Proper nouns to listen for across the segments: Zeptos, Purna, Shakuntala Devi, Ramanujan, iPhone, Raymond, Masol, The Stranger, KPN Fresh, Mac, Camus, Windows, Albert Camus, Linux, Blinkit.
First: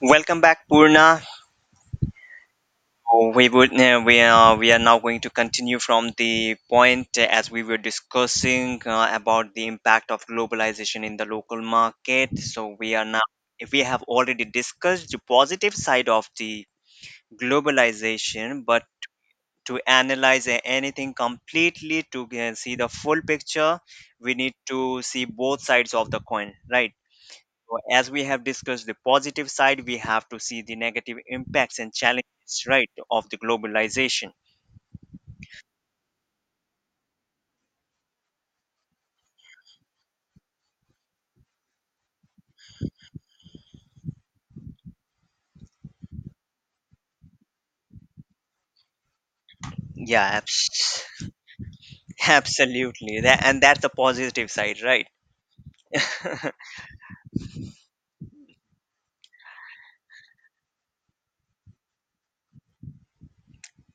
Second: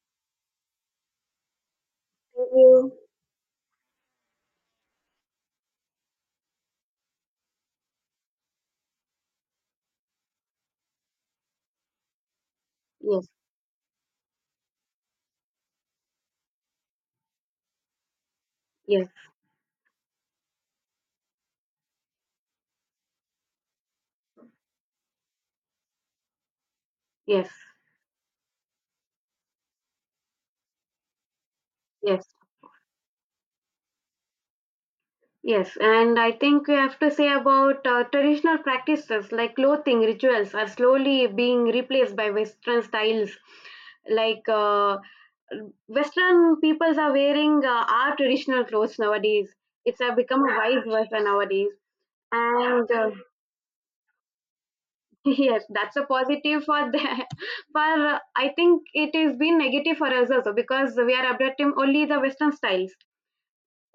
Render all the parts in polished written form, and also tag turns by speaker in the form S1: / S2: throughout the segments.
S1: Welcome back, Purna.
S2: You.
S1: Oh, We would we are now going to continue from the point as we were discussing about the impact of globalization in the local market. So we are now
S2: Yes,
S1: we have already discussed the positive side of the globalization, but
S2: yes,
S1: to analyze anything completely to see the full picture, we need to see both sides of the coin, right?
S2: yes,
S1: So as we have discussed the positive side, we have to see the negative impacts and
S2: yes,
S1: challenges, right, of the globalization.
S2: yes. And I think we have to say about traditional practices like clothing rituals are slowly being replaced by Western styles. Like uh, Western peoples are wearing our traditional clothes nowadays. It's
S1: Yeah,
S2: become a vice versa nowadays. And
S1: absolutely. That, and that's the positive side, right?
S2: yes, that's a positive for the for I think it has been negative for us also because we are adopting only the Western styles.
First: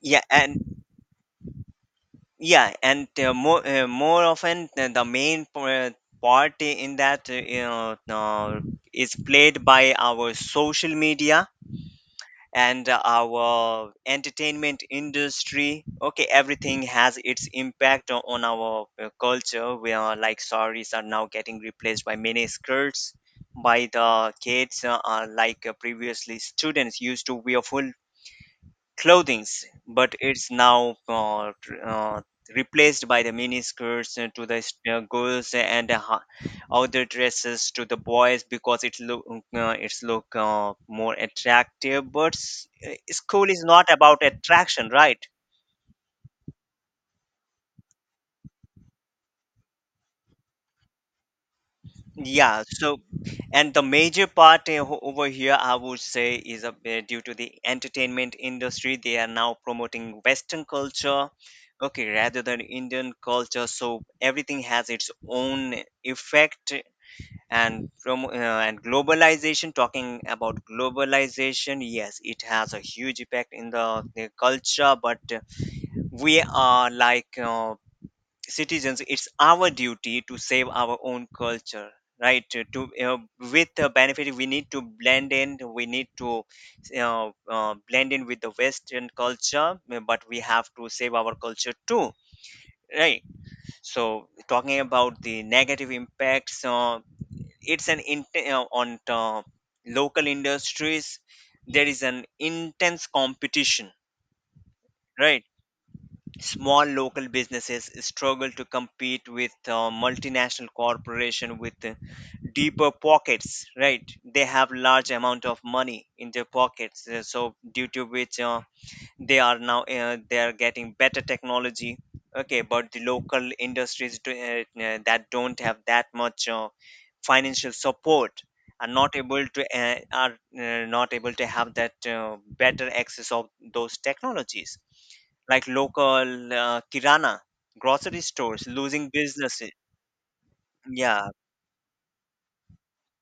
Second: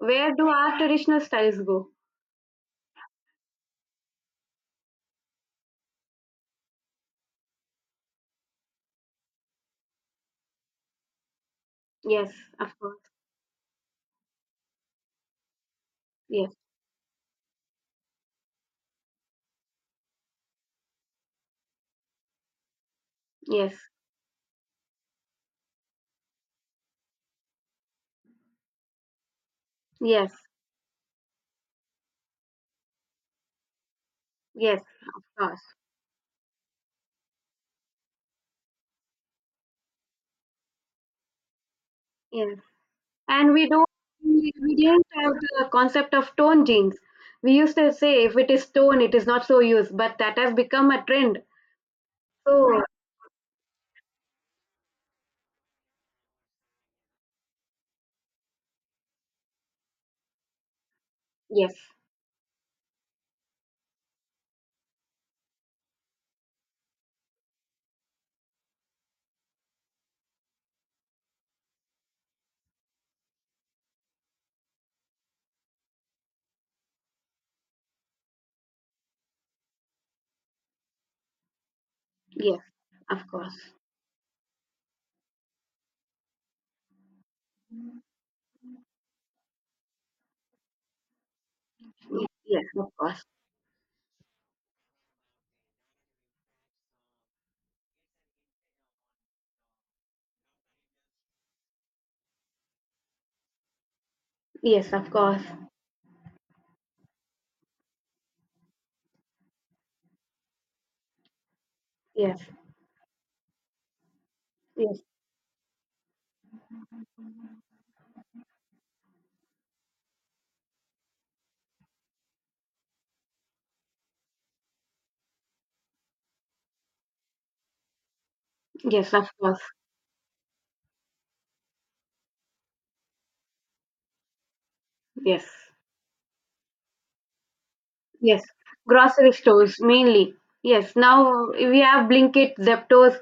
S1: yeah,
S2: do our
S1: and
S2: traditional styles go?
S1: yeah, and more more often the main part in that is played by our social media
S2: Yes, of
S1: and
S2: course.
S1: our entertainment industry. Okay,
S2: Yes,
S1: everything has its impact on our culture. Where like saris are now getting replaced by mini skirts
S2: yes,
S1: by the kids, like previously students used to wear full clothings, but
S2: yes,
S1: it's now replaced by the miniskirts to the
S2: yes, of
S1: girls
S2: course.
S1: and the outer dresses to the boys because it look, it's look more attractive, but
S2: Yes.
S1: school
S2: And
S1: is not about
S2: we
S1: attraction,
S2: didn't
S1: right?
S2: have the concept of tone jeans. We used to say if it is tone, it is not so used, but that has become a trend.
S1: Yeah,
S2: So,
S1: so and the major part, over here, I would say, is due to the entertainment industry. They are now promoting Western culture,
S2: yes,
S1: okay, rather than Indian culture. So everything has its own effect. And from uh, and globalization, talking about globalization, yes, it has a huge effect in the culture. But we are like. Citizens, it's our duty to save our own culture, right?
S2: yes,
S1: Uh,
S2: of course.
S1: with the benefit we need to blend in, we need to blend in with the western culture, but we have to save our culture too,
S2: Yes, of
S1: right?
S2: course.
S1: So talking about the negative impacts, it's on local industries there is an intense competition,
S2: Yes, of
S1: right?
S2: course.
S1: Small local businesses struggle to compete with multinational corporation with
S2: Yes,
S1: deeper pockets, right? They have
S2: yes,
S1: large amount of money in their pockets, so due to which they are now they are getting better technology. Okay, but the local industries that don't have that much financial support are
S2: yes,
S1: not
S2: of
S1: able
S2: course.
S1: to are not able to have that better access of those technologies,
S2: Yes.
S1: like local kirana grocery
S2: Yes,
S1: stores losing
S2: grocery
S1: businesses.
S2: stores mainly. Yes,
S1: Yeah.
S2: now we have Blinkit, Zeptos,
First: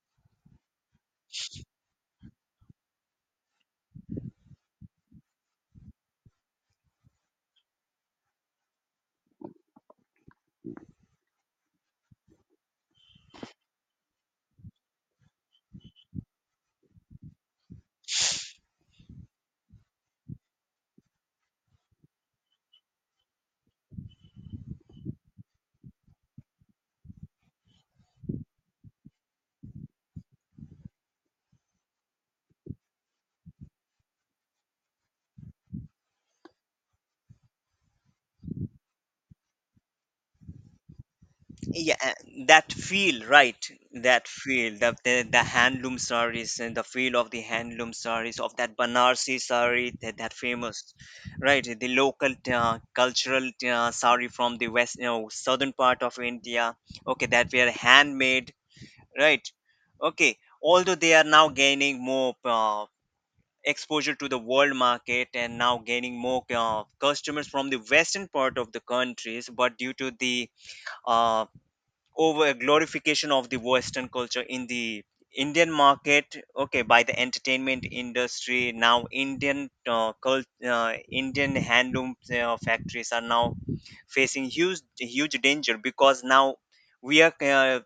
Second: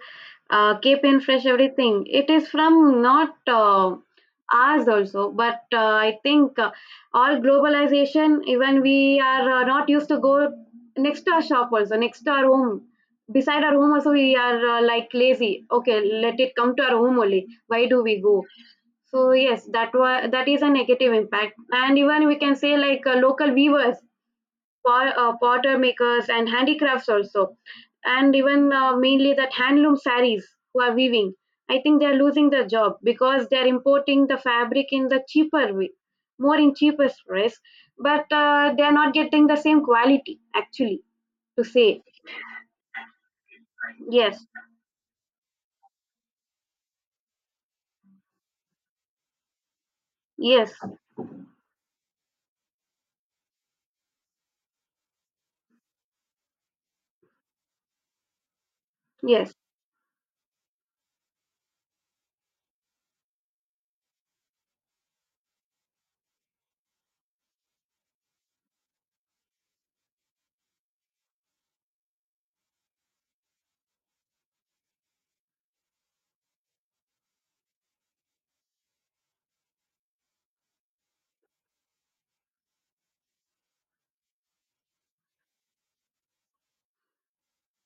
S2: KPN Fresh, everything. It is from not ours also, but I think all globalization, even we are not used to go next to our shop also, next to our home. Beside our home also, we are like lazy. Okay, let it come to our home only. Why do we go? So yes, that is a negative impact, and even we can say like local weavers potter makers and handicrafts also, and even mainly that handloom saris who are weaving. I think they are losing their job because they are importing the fabric in the cheaper way, more in cheapest price, but they are not getting the same quality actually to say.
S1: Yeah, that feel, right? That
S2: yes
S1: feel the handloom sarees and the feel of the handloom sarees of that banarsi saree, that
S2: yes
S1: famous, right? The local cultural saree from the west, you know, southern part of India. Okay, that were handmade, right?
S2: yes
S1: Okay, although they are now gaining more exposure to the world market and now gaining more customers from the western part of the countries, but due to the uh, over a glorification of the western culture in the Indian market, okay, by the entertainment industry, now Indian handloom factories are now facing huge huge danger, because now we are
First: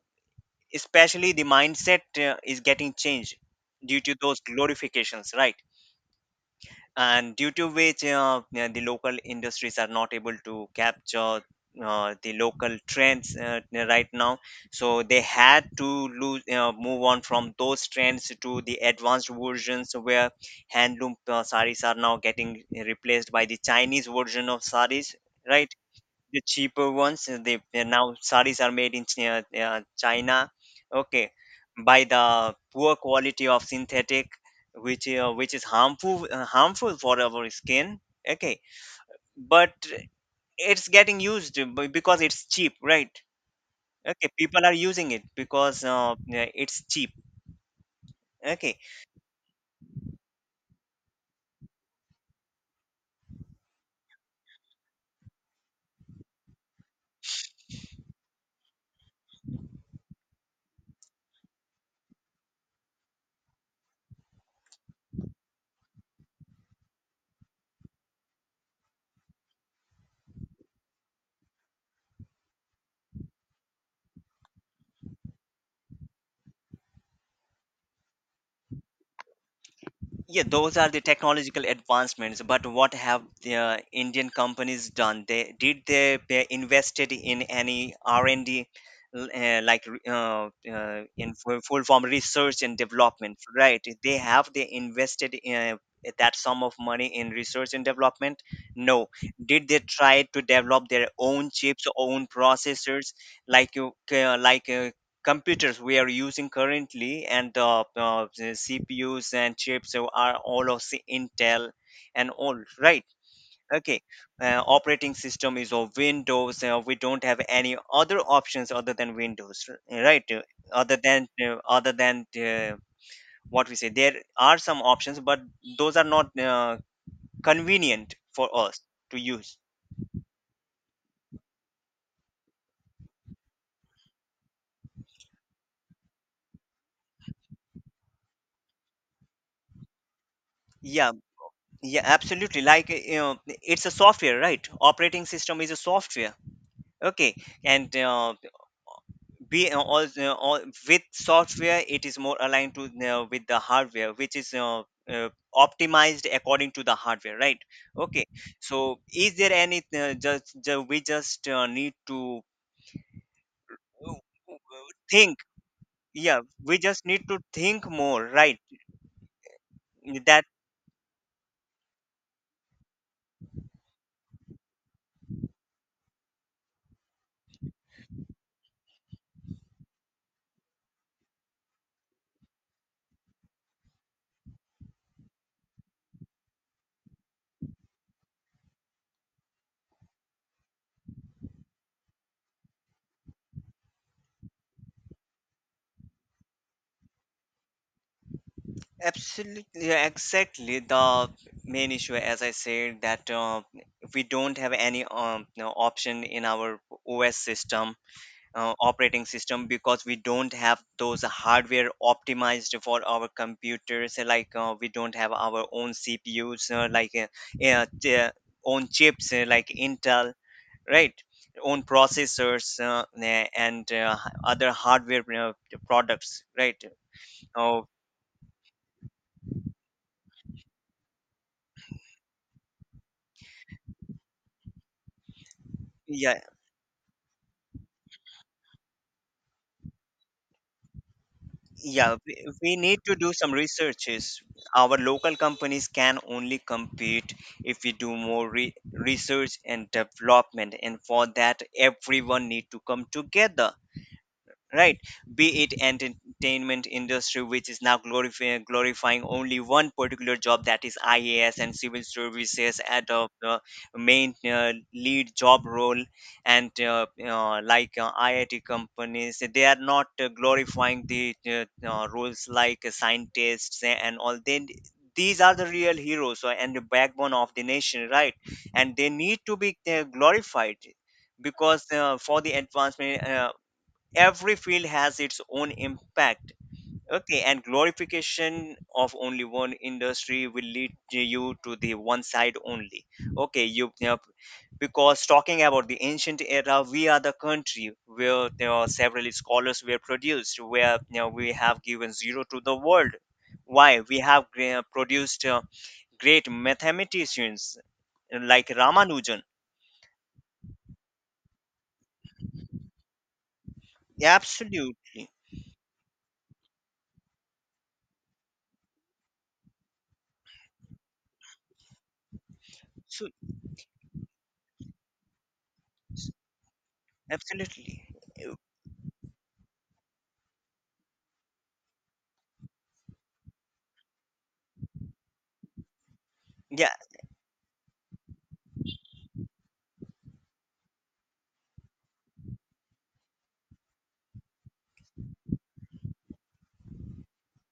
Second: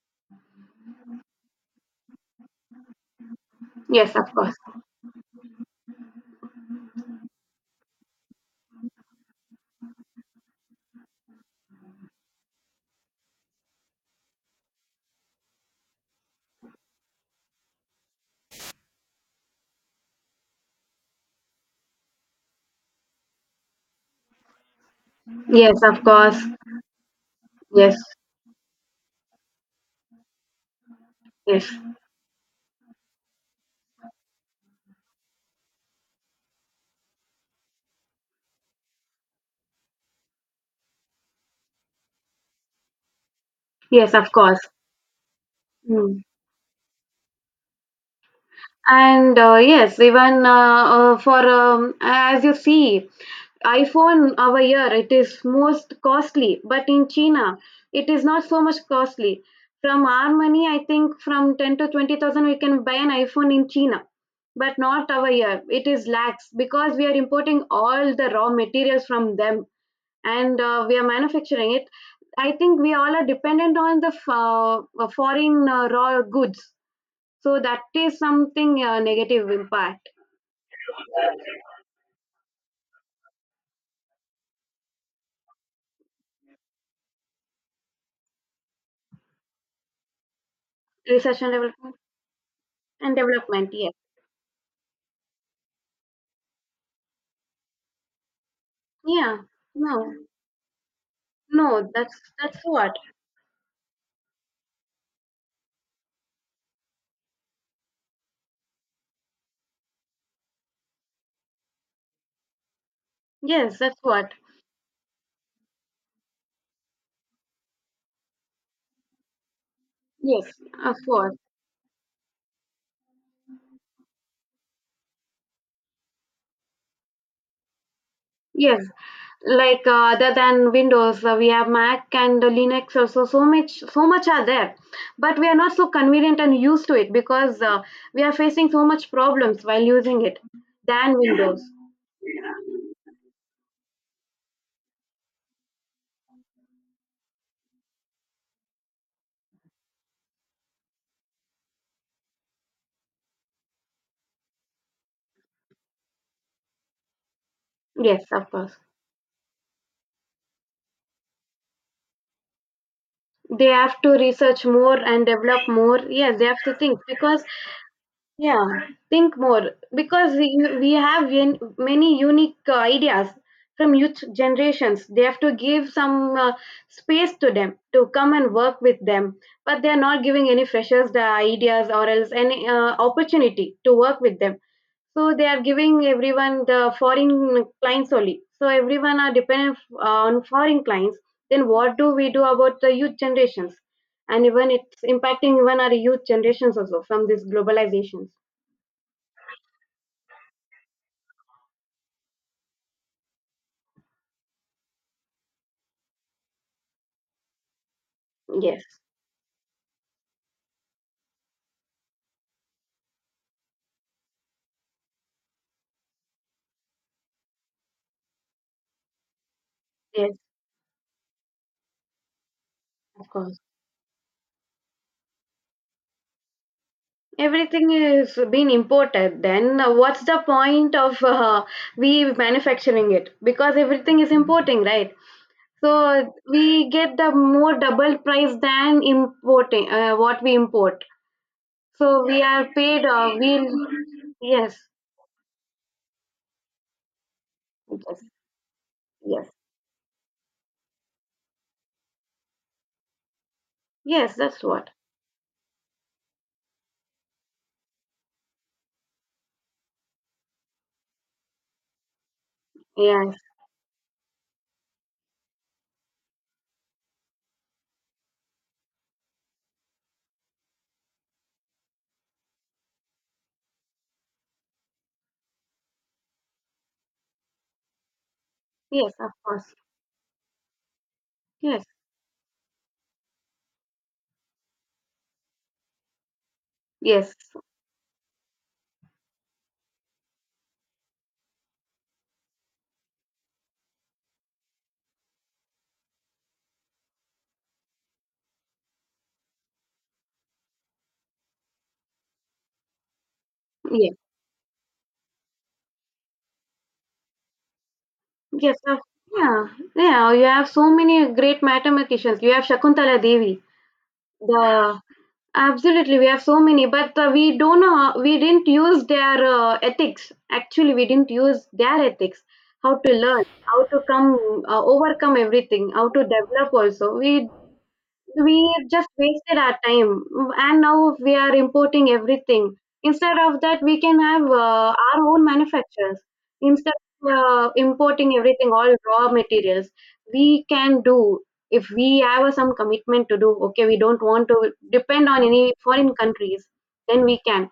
S1: especially the mindset is getting changed due
S2: yes
S1: to
S2: of
S1: those
S2: course.
S1: glorifications, right? And due to which, yeah, the local industries are not able to capture the local trends right now. So they had to lose move on from those trends to the advanced versions, where handloom saris are now getting replaced by the Chinese version of saris, right?
S2: Yes, of
S1: The
S2: course.
S1: cheaper ones. They're
S2: yes
S1: now saris are made in China. Okay,
S2: yes
S1: by the poor quality of synthetic, which is harmful, harmful for our skin. Okay, but it's getting used because it's cheap, right?
S2: yes
S1: Okay,
S2: of course.
S1: people are using it because,
S2: Mm.
S1: yeah, it's cheap. Okay.
S2: And yes, even for as you see, iPhone over here it is most costly, but in China it is not so much costly. From our money, I think from 10 to 20,000 we can buy an iPhone in China, but not over here. It is lakhs because we are importing all the raw materials from them and we are manufacturing it. I think we all are dependent on the foreign raw goods. So that is something negative impact,
S1: Yeah, those are the technological advancements. But what have the Indian companies done? They invested in any R&D, in
S2: recession
S1: full
S2: development
S1: form research and
S2: and
S1: development,
S2: development.
S1: right?
S2: Yes.
S1: They invested in that sum of money in research and development? No.
S2: Yeah.
S1: Did they try
S2: No.
S1: to develop their own
S2: No,
S1: chips,
S2: that's
S1: own
S2: that's what.
S1: processors, like computers we are using currently and the CPUs and chips, so are all of the Intel and all, right?
S2: Yes, that's
S1: Okay,
S2: what.
S1: operating system is of Windows. We don't have any other options other than Windows, right?
S2: Yes,
S1: Other
S2: of
S1: than
S2: course.
S1: other than, uh, what we say, there are some options, but those are not convenient for us
S2: Yes,
S1: to use.
S2: like other than Windows, we have Mac and Linux also. So much, so much are there, but we are not so convenient and used to it because we are facing so much problems while using it
S1: Yeah,
S2: than Windows.
S1: yeah, absolutely, like, you know, it's a software, right? Operating system is a software. Okay, and all with software it is more aligned to, with the hardware, which is uh, optimized according to the hardware, right?
S2: Yes,
S1: Okay,
S2: of course.
S1: so is there any we just need to
S2: They have to
S1: uh,
S2: research more and
S1: think.
S2: develop more. Yes,
S1: Yeah,
S2: they have to
S1: we
S2: think
S1: just need to
S2: because
S1: think more, right?
S2: yeah, think more because
S1: that
S2: we have many unique ideas from youth generations. They have to give some space to them to come and work with them, but they are not giving any freshers the ideas or else any opportunity to work with them. So they are giving everyone the foreign clients only. So everyone are dependent on foreign clients. Then what do we do about the youth generations? And even it's impacting even our youth generations also from this globalization.
S1: Absolutely, yeah, exactly. The main issue, as I said, that we don't have any you know, option in our OS system,
S2: Yes,
S1: operating system, because we don't have those hardware optimized for our computers, like we don't have our own CPUs, own chips, like Intel,
S2: yes,
S1: right? Own processors,
S2: of course.
S1: other hardware products, right? Oh,
S2: Everything is being imported. Then what's the point of we manufacturing it? Because everything is importing, right? So
S1: yeah.
S2: we get the more double price than importing what we import.
S1: Yeah,
S2: So we are
S1: we need
S2: paid.
S1: to do some
S2: We
S1: researches.
S2: yes,
S1: Our local companies can only compete if we do
S2: yes,
S1: more
S2: yes,
S1: research and development, and for that, everyone need to come together,
S2: yes. That's what.
S1: right? Be it entertainment industry, which is now glorifying, glorifying only one particular job, that is IAS and civil services at a
S2: Yes,
S1: main lead job role, and like IIT companies, they are not glorifying the roles like scientists and all. Then these are the real heroes, and the backbone of the nation, right? And they
S2: yes, of
S1: need to
S2: course.
S1: be glorified.
S2: Yes,
S1: Because, for the advancement, every field has its own impact.
S2: yes,
S1: Okay, and glorification of only one industry will lead to you to the one side only. Okay, you know, because talking about the ancient era, we are the country where there are several scholars were produced, where you know, we have given zero to the world. Why
S2: yes,
S1: we have produced great mathematicians like
S2: yes. Of,
S1: Ramanujan.
S2: yeah, yeah. You have so many great mathematicians. You have Shakuntala Devi. The
S1: Absolutely.
S2: absolutely. We have so many, but we don't know. How, we didn't use their ethics. Actually, we didn't use their ethics. How to
S1: So
S2: learn, how to come, overcome everything, how to develop also. We
S1: absolutely. Yeah,
S2: we just wasted our time, and now we are importing everything. Instead of that, we can have our own manufacturers instead of importing everything, all raw materials, we can do if we have some commitment to do. Okay, we don't want to depend on any foreign countries, then we can.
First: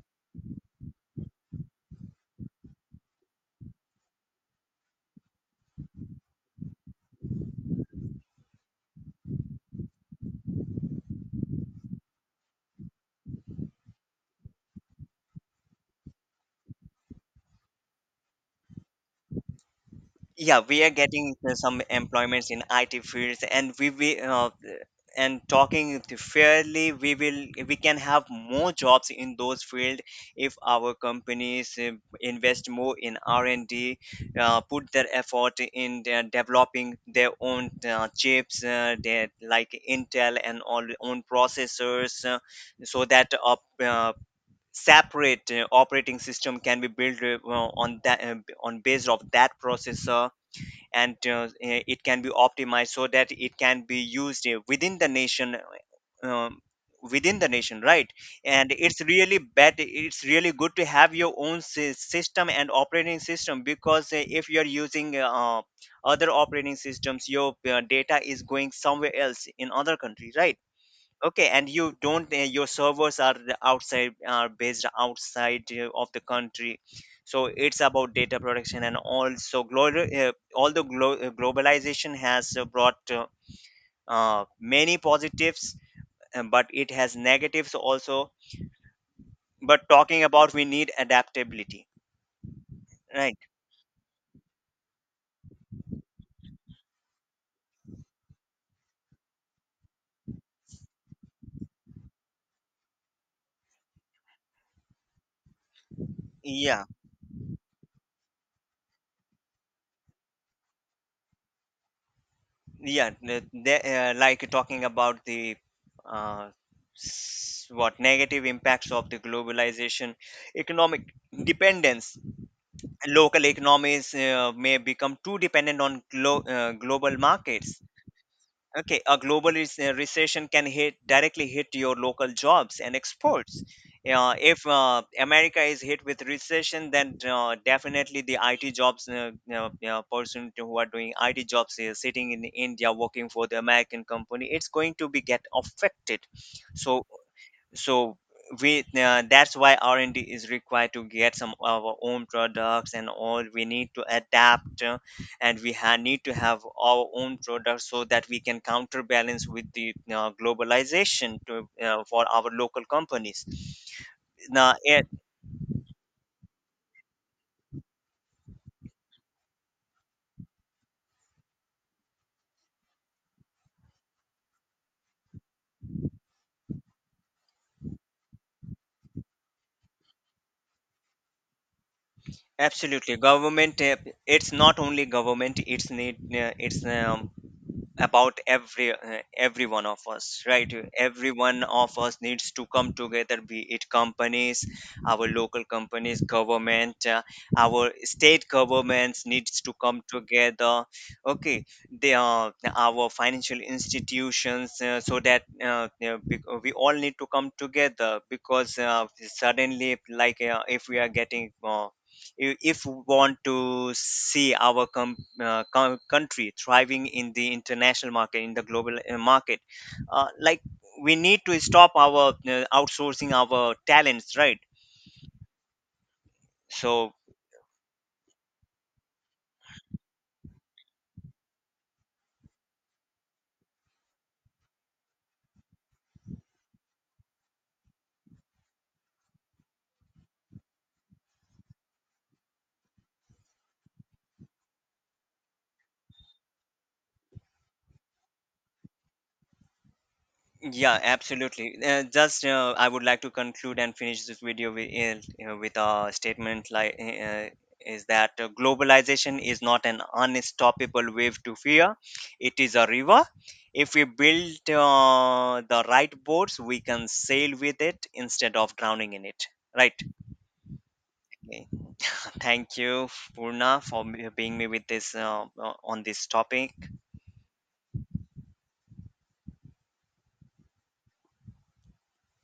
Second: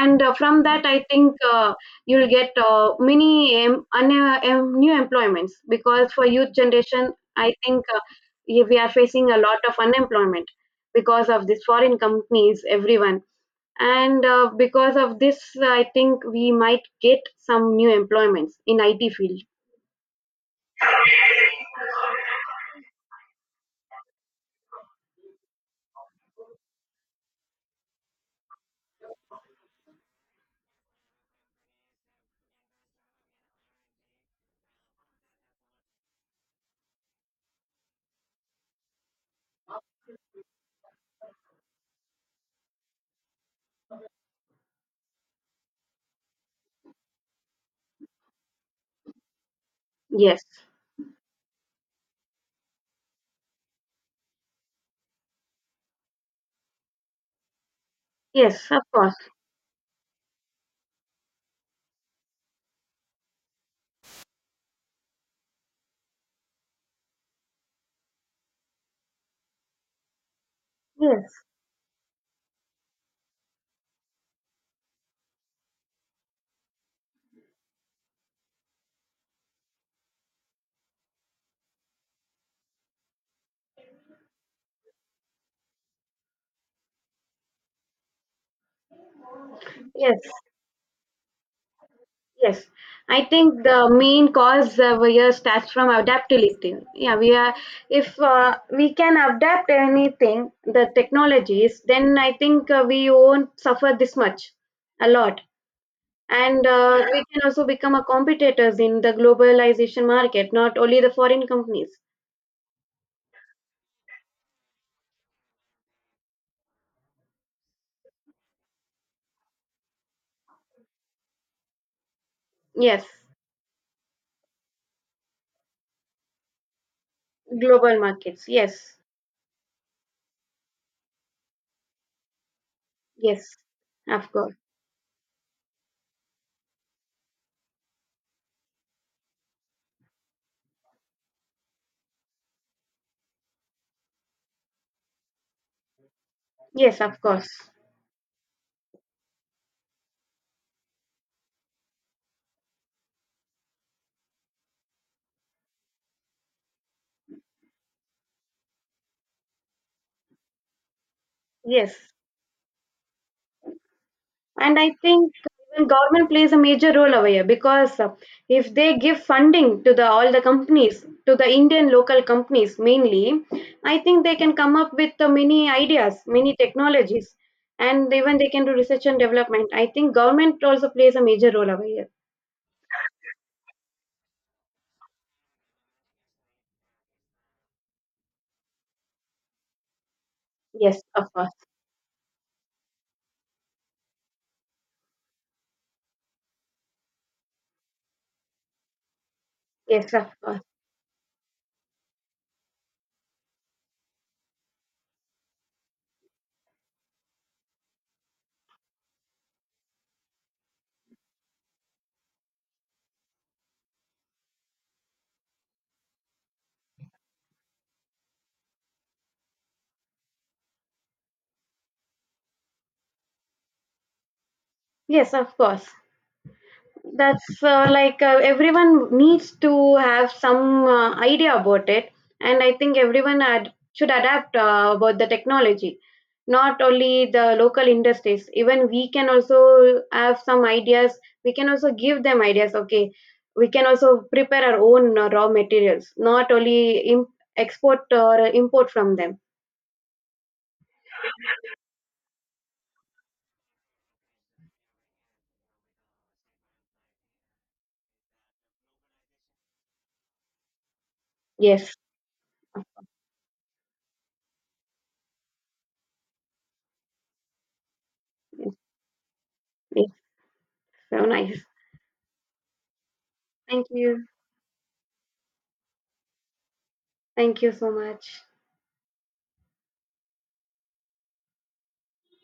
S2: And from that I think you'll get many new employments because for youth generation I think we are facing a lot of unemployment because of these foreign companies everyone. And because of this, I think we might get some new employments in IT field.
S1: yeah, we are getting some employments in IT fields, and we and talking to fairly, we will we can have more jobs in those fields if our companies invest more in R&D, put their effort in their developing their own chips, like Intel and all, own processors, so that up separate operating system can be built on that, on based of that processor.
S2: yes
S1: And it can be optimized so that it can be used, eh, within the nation, within the nation, right?
S2: yes
S1: And
S2: of course.
S1: it's really good to have your own system and operating system, because if you're using other operating systems, your data is going somewhere else in other country, right?
S2: yes
S1: Okay, and you don't, your servers are the outside, are based outside of the country. So it's about data protection, and also although globalization has brought many positives, but it has negatives also. But
S2: yes
S1: talking about, we need adaptability,
S2: Yes, I
S1: right?
S2: think the main cause we are starts from adaptability. Yeah, we are if we can adapt anything, the technologies, then I think we won't suffer this much, a lot, and
S1: Yeah,
S2: we can also become a competitors in the globalization market, not only the foreign companies.
S1: yeah. Like talking about the uh, what negative impacts of the globalization, economic dependence,
S2: Yes,
S1: local economies may become too dependent on global markets.
S2: global markets. Yes,
S1: Okay, a global recession can hit, directly hit your local jobs and exports.
S2: yes, of course.
S1: If America is hit with recession, then definitely the IT jobs, person to who are doing IT jobs sitting in India working for the American company, it's going to be get affected. So,
S2: Yes, of course.
S1: so we that's why R&D is required to get some of our own products, and all we need to adapt, and need to have our own products so that we can counterbalance with the globalization to,
S2: Yes.
S1: for our local companies. Now
S2: And I
S1: it,
S2: think even government plays a major role over here because if they give funding to the all the companies, to the Indian local companies mainly, I think they can come up with many ideas, many technologies, and even they can do research and development. I think government also plays a major role over here.
S1: absolutely, government, it's not only government, it's about every one of us, right?
S2: Yes,
S1: Every
S2: of course.
S1: one of us needs to come together, be it companies, our local companies, government, our state governments needs to come
S2: Yes, of course.
S1: together. Okay, they are our financial institutions, so that, you know, we all need to come together because, suddenly like, if we are getting, if we want to see our country thriving in the international market, in the global market, like, we need to stop our outsourcing our talents, right?
S2: Yes, of course.
S1: So.
S2: That's everyone needs to have some idea about it, and I think everyone should adapt about the technology. Not only the local industries, even we can also have some ideas. We can also give them ideas. Okay, we can also prepare our own raw materials, not only export or import from them.
S1: Yeah, absolutely. Just I would like to conclude and finish this video with, you know, with a statement like, is that globalization is not an unstoppable wave to
S2: Yes,
S1: fear. It is a river. If we build the right boats, we can sail with it instead of drowning in it. Right.
S2: it's so nice.
S1: Okay. Thank you, Purna,
S2: Thank
S1: for
S2: you.
S1: being me with this on this topic.
S2: Thank you so much.